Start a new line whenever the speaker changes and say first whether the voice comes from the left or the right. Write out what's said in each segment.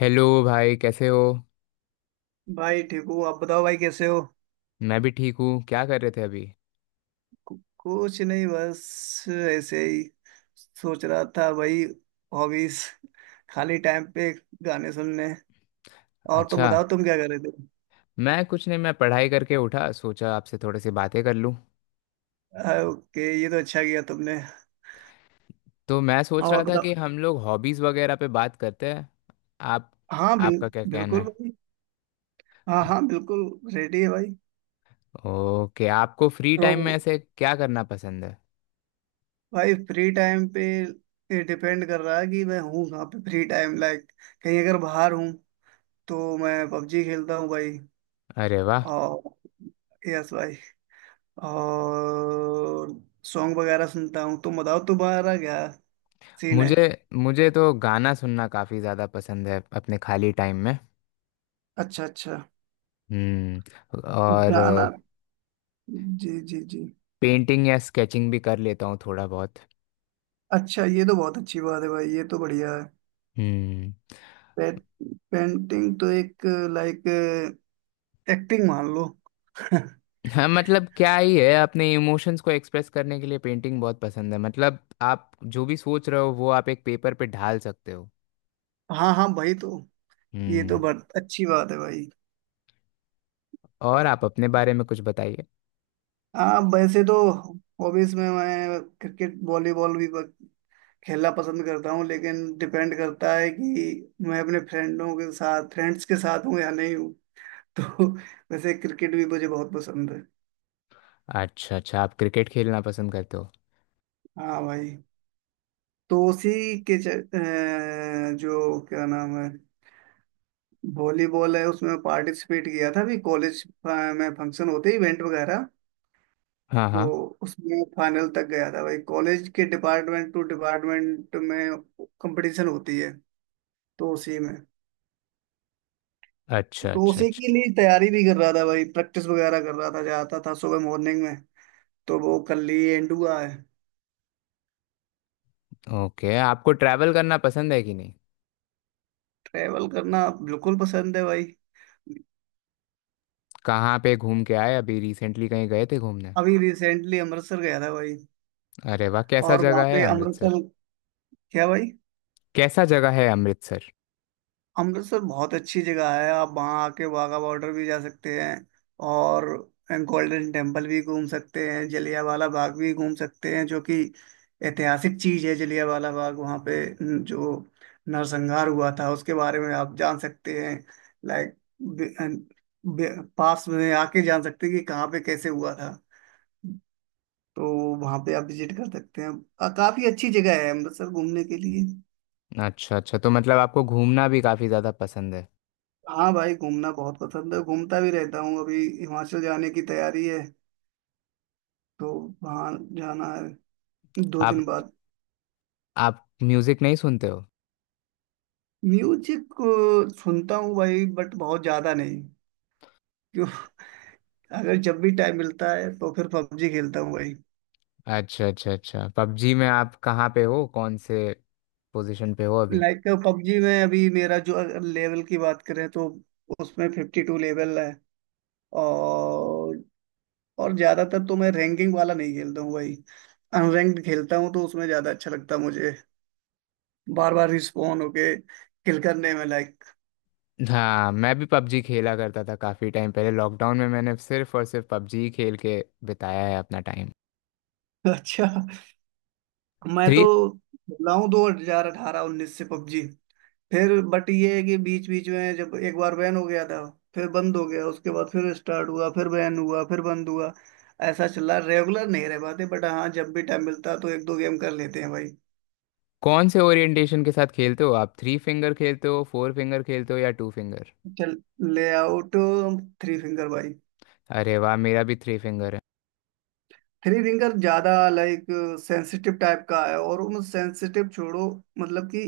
left: Hello भाई, कैसे हो?
right: भाई ठीक हूँ। आप बताओ भाई, कैसे हो?
left: मैं भी ठीक हूँ। क्या कर रहे थे अभी?
right: कुछ नहीं, बस ऐसे ही सोच रहा था भाई। हॉबीज, खाली टाइम पे गाने सुनने। और तुम
left: अच्छा।
right: बताओ, तुम क्या कर रहे थे?
left: मैं कुछ नहीं, मैं पढ़ाई करके उठा, सोचा आपसे थोड़ी सी बातें कर लूँ।
right: ओके, ये तो अच्छा किया तुमने।
left: तो मैं सोच
right: और
left: रहा था
right: बताओ।
left: कि हम लोग हॉबीज़ वगैरह पे बात करते हैं। आप?
right: हाँ,
left: आपका क्या कहना
right: बिल्कुल
left: है?
right: भाई। हाँ हाँ, बिल्कुल। रेडी है भाई।
left: ओके, आपको फ्री टाइम में
right: तो
left: ऐसे क्या करना पसंद है?
right: भाई, फ्री टाइम पे ये डिपेंड कर रहा है कि मैं हूँ कहाँ पे। फ्री टाइम लाइक, कहीं अगर बाहर हूँ तो मैं पबजी खेलता हूँ भाई।
left: अरे वाह!
right: और यस भाई, और सॉन्ग वगैरह सुनता हूँ। तुम बताओ, तुम्हारा क्या सीन है?
left: मुझे मुझे तो गाना सुनना काफ़ी ज़्यादा पसंद है अपने खाली टाइम में।
right: अच्छा अच्छा।
left: हम्म। और
right: गाना। जी जी जी।
left: पेंटिंग या स्केचिंग भी कर लेता हूँ थोड़ा बहुत।
right: अच्छा, ये तो बहुत अच्छी बात है भाई। ये तो बढ़िया है।
left: हम्म।
right: पे, पेंटिंग तो एक, लाइक, एक्टिंग मान लो।
left: हाँ, मतलब क्या ही है, अपने इमोशंस को एक्सप्रेस करने के लिए पेंटिंग बहुत पसंद है, मतलब आप जो भी सोच रहे हो वो आप एक पेपर पे ढाल सकते हो।
right: हाँ हाँ भाई, तो ये तो
left: हम्म।
right: बहुत अच्छी बात है भाई।
left: और आप अपने बारे में कुछ बताइए?
right: हाँ, वैसे तो हॉबीज में मैं क्रिकेट, वॉलीबॉल भी खेलना पसंद करता हूँ, लेकिन डिपेंड करता है कि मैं अपने फ्रेंडों के साथ फ्रेंड्स के साथ हूँ या नहीं हूँ। तो वैसे क्रिकेट भी मुझे बहुत पसंद है।
left: अच्छा अच्छा। आप क्रिकेट खेलना पसंद करते हो?
right: हाँ भाई, तो उसी जो क्या नाम है, वॉलीबॉल है, उसमें पार्टिसिपेट किया था भी। कॉलेज में फंक्शन होते, इवेंट वगैरह,
left: हाँ
right: तो
left: हाँ।
right: उसमें फाइनल तक गया था भाई। कॉलेज के डिपार्टमेंट टू डिपार्टमेंट में कंपटीशन होती है, तो उसी में।
left: अच्छा
right: तो
left: अच्छा
right: उसी
left: अच्छा।
right: के लिए तैयारी भी कर रहा था भाई, प्रैक्टिस वगैरह कर रहा था, जाता था सुबह मॉर्निंग में। तो वो कल ही एंड हुआ है।
left: ओके, आपको ट्रैवल करना पसंद है कि नहीं?
right: ट्रैवल करना बिल्कुल पसंद है भाई।
left: कहाँ पे घूम के आए? अभी रिसेंटली कहीं गए थे घूमने?
right: अभी रिसेंटली अमृतसर गया था भाई।
left: अरे वाह! कैसा
right: और वहाँ
left: जगह है
right: पे
left: अमृतसर?
right: अमृतसर, क्या भाई?
left: कैसा जगह है अमृतसर?
right: अमृतसर बहुत अच्छी जगह है। आप वहाँ आके वाघा बॉर्डर भी जा सकते हैं, और गोल्डन टेम्पल भी घूम सकते हैं, जलियांवाला बाग भी घूम सकते हैं, जो कि ऐतिहासिक चीज है। जलियांवाला बाग वहाँ पे जो नरसंहार हुआ था, उसके बारे में आप जान सकते हैं। लाइक, पास में आके जान सकते हैं कि कहाँ पे कैसे हुआ था। तो वहाँ पे आप विजिट कर सकते हैं। काफी अच्छी जगह है अमृतसर घूमने के लिए।
left: अच्छा अच्छा, तो मतलब आपको घूमना भी काफ़ी ज़्यादा पसंद है।
right: हाँ भाई, घूमना बहुत पसंद है, घूमता भी रहता हूँ। अभी हिमाचल जाने की तैयारी है, तो वहाँ जाना है 2 दिन
left: आप
right: बाद।
left: आप म्यूज़िक नहीं सुनते हो?
right: म्यूजिक सुनता हूँ भाई, बट बहुत ज्यादा नहीं। क्यों? अगर जब भी टाइम मिलता है तो फिर पबजी खेलता हूँ भाई।
left: अच्छा अच्छा अच्छा। पबजी में आप कहाँ पे हो? कौन से पोजीशन पे हो अभी?
right: लाइक, पबजी में अभी मेरा जो लेवल की बात करें तो उसमें 52 लेवल है। और और ज्यादातर तो मैं रैंकिंग वाला नहीं खेलता हूँ भाई, अनरैंक्ड खेलता हूँ, तो उसमें ज्यादा अच्छा लगता है मुझे, बार बार रिस्पॉन होके किल करने में। लाइक,
left: हाँ, मैं भी पबजी खेला करता था काफ़ी टाइम पहले। लॉकडाउन में मैंने सिर्फ और सिर्फ पबजी खेल के बिताया है अपना टाइम।
right: अच्छा। मैं तो
left: थ्री
right: लाऊं 2018-19 से पबजी, फिर, बट ये है कि बीच बीच में जब एक बार बैन हो गया था, फिर बंद हो गया, उसके बाद फिर स्टार्ट हुआ, फिर बैन हुआ, फिर बंद हुआ। ऐसा चला, रेगुलर नहीं रह पाते, बट हाँ, जब भी टाइम मिलता तो 1-2 गेम कर लेते हैं भाई।
left: कौन से ओरिएंटेशन के साथ खेलते हो आप? थ्री फिंगर खेलते हो, फोर फिंगर खेलते हो या टू फिंगर?
right: चल, ले आउट थ्री फिंगर भाई।
left: अरे वाह, मेरा भी थ्री फिंगर है।
right: थ्री रिंगर ज्यादा, लाइक, सेंसिटिव टाइप का है, और उन सेंसिटिव छोड़ो। मतलब कि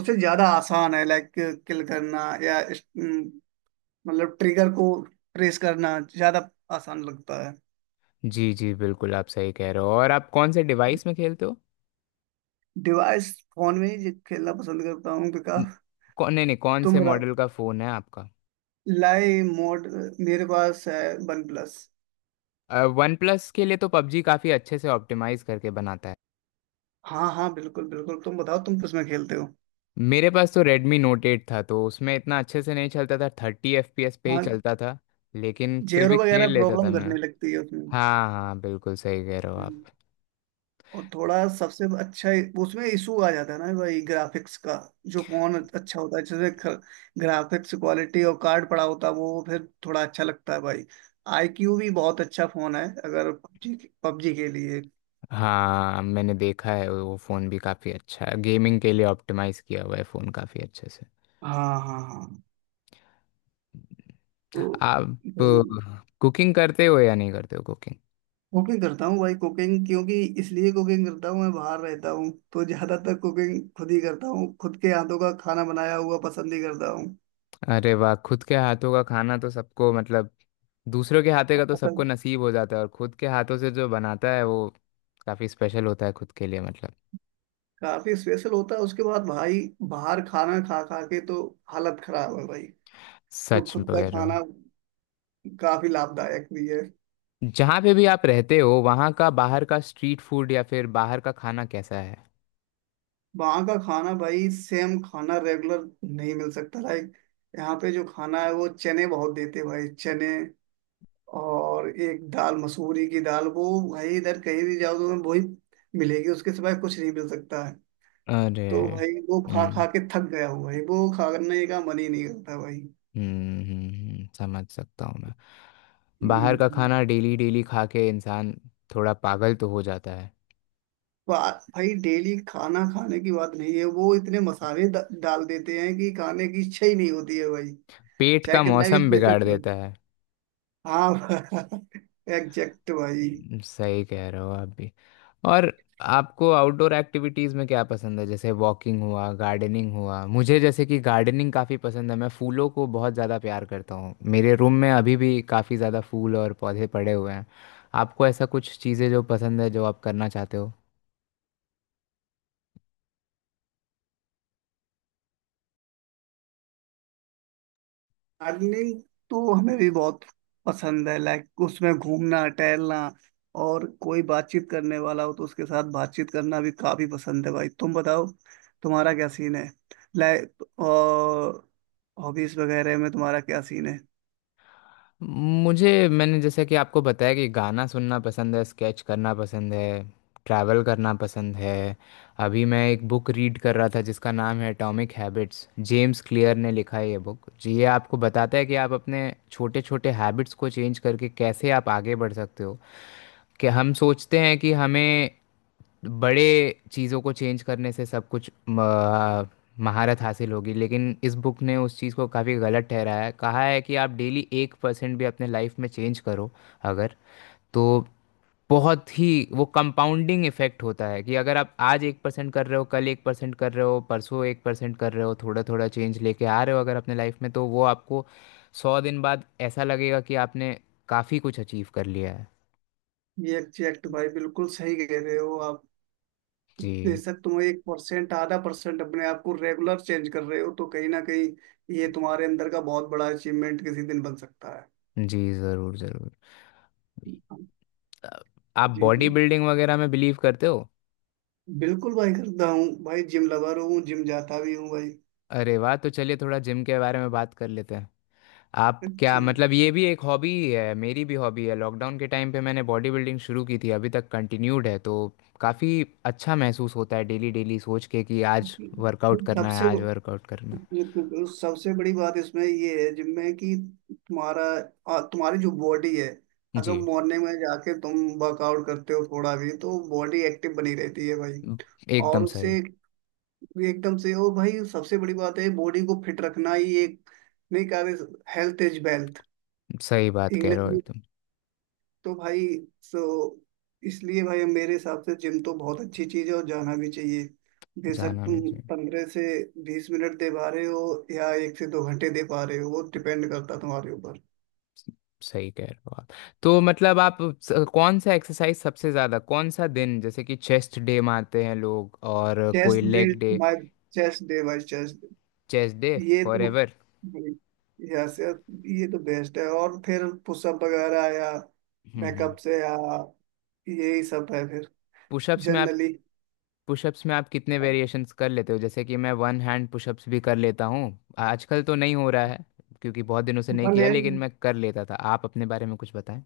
right: उसे ज्यादा आसान है, लाइक, किल करना या मतलब ट्रिगर को ट्रेस करना ज्यादा आसान लगता है।
left: जी जी बिल्कुल, आप सही कह रहे हो। और आप कौन से डिवाइस में खेलते हो?
right: डिवाइस फोन में ही खेलना पसंद करता हूँ,
left: न-
right: बिकॉज,
left: कौन नहीं नहीं, कौन
right: तुम,
left: से मॉडल का फ़ोन है आपका?
right: लाई मोड मेरे पास है वन प्लस।
left: वन प्लस के लिए तो पबजी काफ़ी अच्छे से ऑप्टिमाइज करके बनाता है।
right: हाँ हाँ, बिल्कुल बिल्कुल। तुम बताओ, तुम किसमें खेलते हो?
left: मेरे पास तो Redmi Note 8 था, तो उसमें इतना अच्छे से नहीं चलता था, 30 fps पे ही
right: हाँ,
left: चलता था। लेकिन फिर
right: जेरो
left: भी खेल
right: वगैरह
left: लेता था
right: प्रॉब्लम
left: मैं।
right: करने लगती है उसमें।
left: हाँ हाँ बिल्कुल, सही कह रहे हो आप।
right: और थोड़ा सबसे अच्छा, उसमें इशू आ जाता है ना भाई, ग्राफिक्स का। जो कौन अच्छा होता है, जैसे ग्राफिक्स क्वालिटी और कार्ड पड़ा होता है, वो फिर थोड़ा अच्छा लगता है भाई। आईक्यू भी बहुत अच्छा फोन है, अगर पबजी पबजी के लिए।
left: हाँ, मैंने देखा है वो फ़ोन भी काफ़ी अच्छा है, गेमिंग के लिए ऑप्टिमाइज किया हुआ है फ़ोन काफ़ी अच्छे से।
right: हाँ हाँ हाँ। तो
left: आप
right: भाई
left: कुकिंग करते हो या नहीं करते हो कुकिंग?
right: कुकिंग करता हूँ भाई। कुकिंग क्योंकि, इसलिए कुकिंग करता हूँ, मैं बाहर रहता हूँ तो ज्यादातर कुकिंग खुद ही करता हूँ। खुद के हाथों का खाना बनाया हुआ पसंद ही करता
left: अरे वाह, खुद के हाथों का खाना तो सबको, मतलब दूसरों के हाथों का तो सबको
right: हूँ।
left: नसीब हो जाता है, और खुद के हाथों से जो बनाता है वो काफ़ी स्पेशल होता है खुद के लिए, मतलब।
right: काफी स्पेशल होता है उसके बाद भाई। बाहर खाना खा खा के तो हालत खराब है भाई। तो
left: सच
right: खुद
left: बोल
right: का
left: रहे हो।
right: खाना काफी लाभदायक भी है।
left: जहाँ पे भी आप रहते हो, वहाँ का बाहर का स्ट्रीट फूड या फिर बाहर का खाना कैसा है?
right: वहाँ का खाना भाई, सेम खाना रेगुलर नहीं मिल सकता। लाइक, यहाँ पे जो खाना है, वो चने बहुत देते भाई, चने। और एक दाल, मसूरी की दाल, वो भाई इधर कहीं भी जाओ तो वही मिलेगी, उसके सिवाय कुछ नहीं मिल सकता है।
left: अरे।
right: तो भाई वो खा खा
left: हम्म
right: के थक गया हूँ भाई, वो खाने का मन ही नहीं करता भाई।
left: समझ सकता हूँ मैं। बाहर का
right: हम्म
left: खाना डेली डेली खा के इंसान थोड़ा पागल तो हो जाता है।
right: बात भाई, डेली खाना खाने की बात नहीं है, वो इतने मसाले डाल देते हैं कि खाने की इच्छा ही नहीं होती है भाई।
left: पेट
right: चाहे
left: का
right: कितना भी
left: मौसम बिगाड़
right: स्पेशल
left: देता है।
right: खाओ। हाँ, एग्जैक्ट भाई।
left: सही कह रहे हो आप भी। और आपको आउटडोर एक्टिविटीज़ में क्या पसंद है, जैसे वॉकिंग हुआ, गार्डनिंग हुआ? मुझे जैसे कि गार्डनिंग काफ़ी पसंद है, मैं फूलों को बहुत ज़्यादा प्यार करता हूँ, मेरे रूम में अभी भी काफ़ी ज़्यादा फूल और पौधे पड़े हुए हैं। आपको ऐसा कुछ चीज़ें जो पसंद है जो आप करना चाहते हो?
right: गार्डनिंग तो हमें भी बहुत पसंद है। लाइक, उसमें घूमना टहलना, और कोई बातचीत करने वाला हो तो उसके साथ बातचीत करना भी काफी पसंद है भाई। तुम बताओ, तुम्हारा क्या सीन है? लाइक, और हॉबीज वगैरह में तुम्हारा क्या सीन है?
left: मुझे, मैंने जैसे कि आपको बताया कि गाना सुनना पसंद है, स्केच करना पसंद है, ट्रैवल करना पसंद है। अभी मैं एक बुक रीड कर रहा था, जिसका नाम है एटॉमिक हैबिट्स, जेम्स क्लियर ने लिखा है ये बुक जी। ये आपको बताता है कि आप अपने छोटे छोटे हैबिट्स को चेंज करके कैसे आप आगे बढ़ सकते हो। कि हम सोचते हैं कि हमें बड़े चीज़ों को चेंज करने से सब कुछ महारत हासिल होगी, लेकिन इस बुक ने उस चीज़ को काफ़ी गलत ठहराया है, कहा है कि आप डेली 1% भी अपने लाइफ में चेंज करो अगर, तो बहुत ही, वो कंपाउंडिंग इफेक्ट होता है कि अगर आप आज 1% कर रहे हो, कल 1% कर रहे हो, परसों 1% कर रहे हो, थोड़ा थोड़ा चेंज लेके आ रहे हो अगर अपने लाइफ में, तो वो आपको 100 दिन बाद ऐसा लगेगा कि आपने काफ़ी कुछ अचीव कर लिया है।
right: ये एग्जैक्ट भाई, बिल्कुल सही कह रहे हो आप।
left: जी
right: बेशक तुम 1%, 0.5% अपने आप को रेगुलर चेंज कर रहे हो, तो कहीं ना कहीं ये तुम्हारे अंदर का बहुत बड़ा अचीवमेंट किसी दिन बन सकता है।
left: जी ज़रूर ज़रूर। आप
right: जी
left: बॉडी
right: जी,
left: बिल्डिंग वगैरह में बिलीव करते हो?
right: बिल्कुल भाई, करता हूँ भाई। जिम लवर हूँ, जिम जाता भी हूँ भाई।
left: अरे वाह, तो चलिए थोड़ा जिम के बारे में बात कर लेते हैं। आप क्या,
right: जी,
left: मतलब ये भी एक हॉबी ही है, मेरी भी हॉबी है। लॉकडाउन के टाइम पे मैंने बॉडी बिल्डिंग शुरू की थी, अभी तक कंटिन्यूड है, तो काफ़ी अच्छा महसूस होता है डेली डेली सोच के कि आज वर्कआउट करना है,
right: सबसे
left: आज
right: ब-
left: वर्कआउट करना
right: सबसे बड़ी बात इसमें ये है, जिम में, कि तुम्हारा तुम्हारी जो बॉडी है,
left: है।
right: अगर
left: जी
right: मॉर्निंग में जाके तुम वर्कआउट करते हो थोड़ा भी, तो बॉडी एक्टिव बनी रहती है भाई।
left: एकदम
right: और उससे,
left: सही।
right: ये एकदम से, और भाई सबसे बड़ी बात है बॉडी को फिट रखना ही। एक नहीं कहा, हेल्थ इज वेल्थ,
left: सही बात कह
right: इंग्लिश
left: रहे हो
right: में।
left: एकदम।
right: तो भाई सो, इसलिए भाई, मेरे हिसाब से जिम तो बहुत अच्छी चीज है और जाना भी चाहिए। बेशक
left: जाना भी
right: तुम
left: जी।
right: 15 से 20 मिनट दे पा रहे हो, या 1 से 2 घंटे दे पा रहे हो, वो डिपेंड करता है तुम्हारे ऊपर।
left: सही कह रहे हो आप। तो मतलब आप, कौन सा एक्सरसाइज सबसे ज़्यादा, कौन सा दिन, जैसे कि चेस्ट डे मारते हैं लोग और कोई
right: chest day
left: leg day?
right: By chest day by chest,
left: chest day
right: ये
left: फॉर।
right: तो, यस, ये तो बेस्ट है। और फिर पुशअप वगैरह, या
left: हम्म।
right: बैकअप से, या यही सब है फिर।
left: पुशअप्स में आप
right: जनरली
left: पुशअप्स में आप कितने वेरिएशंस कर लेते हो, जैसे कि मैं वन हैंड पुशअप्स भी कर लेता हूँ? आजकल तो नहीं हो रहा है क्योंकि बहुत दिनों से नहीं
right: वन
left: किया, लेकिन
right: हैंड,
left: मैं कर लेता था। आप अपने बारे में कुछ बताएं।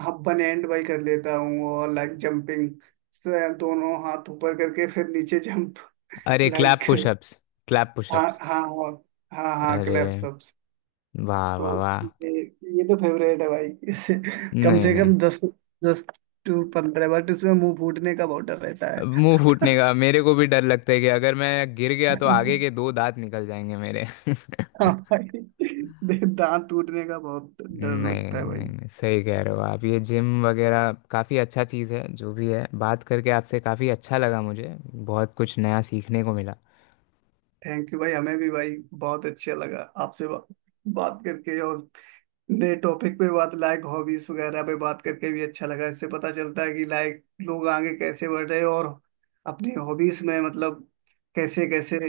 right: हाँ वन हैंड बाई कर लेता हूँ। और लाइक, जंपिंग, दोनों हाथ ऊपर करके फिर नीचे जंप,
left: अरे, क्लैप
right: लाइक।
left: पुशअप्स! क्लैप
right: हाँ
left: पुशअप्स।
right: हाँ, और हाँ हाँ,
left: अरे
right: क्लैप्स अप।
left: वाह
right: तो
left: वाह वाह!
right: ये ये तो फेवरेट है भाई। कम
left: नहीं
right: से
left: नहीं,
right: कम 10, 10 से 15, बट इसमें मुंह फूटने का बहुत डर रहता है।
left: मुंह फूटने का मेरे को भी डर लगता है कि अगर मैं गिर गया तो आगे के दो दांत निकल जाएंगे मेरे
right: हाँ भाई, दांत टूटने का बहुत डर लगता
left: नहीं
right: है भाई।
left: नहीं नहीं, सही कह रहे हो आप, ये जिम वगैरह काफ़ी अच्छा चीज़ है जो भी है। बात करके आपसे काफ़ी अच्छा लगा मुझे, बहुत कुछ नया सीखने को मिला।
right: थैंक यू भाई, हमें भी भाई बहुत अच्छा लगा आपसे बात करके। और नए टॉपिक पे बात, लाइक हॉबीज वगैरह पे बात करके भी अच्छा लगा। इससे पता चलता है कि लाइक लोग आगे कैसे बढ़ रहे हैं, और अपनी हॉबीज में मतलब कैसे कैसे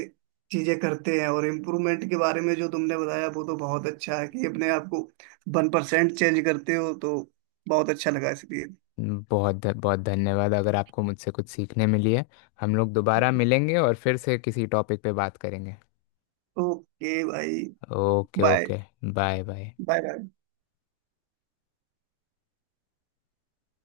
right: चीजें करते हैं। और इम्प्रूवमेंट के बारे में जो तुमने बताया वो तो बहुत अच्छा है, कि अपने आप को 1% चेंज करते हो तो बहुत अच्छा लगा इसलिए।
left: बहुत धन्यवाद, अगर आपको मुझसे कुछ सीखने मिली है। हम लोग दोबारा मिलेंगे और फिर से किसी टॉपिक पे बात करेंगे।
right: ओके भाई,
left: okay
right: bye
left: okay. Bye bye.
right: Bye bye.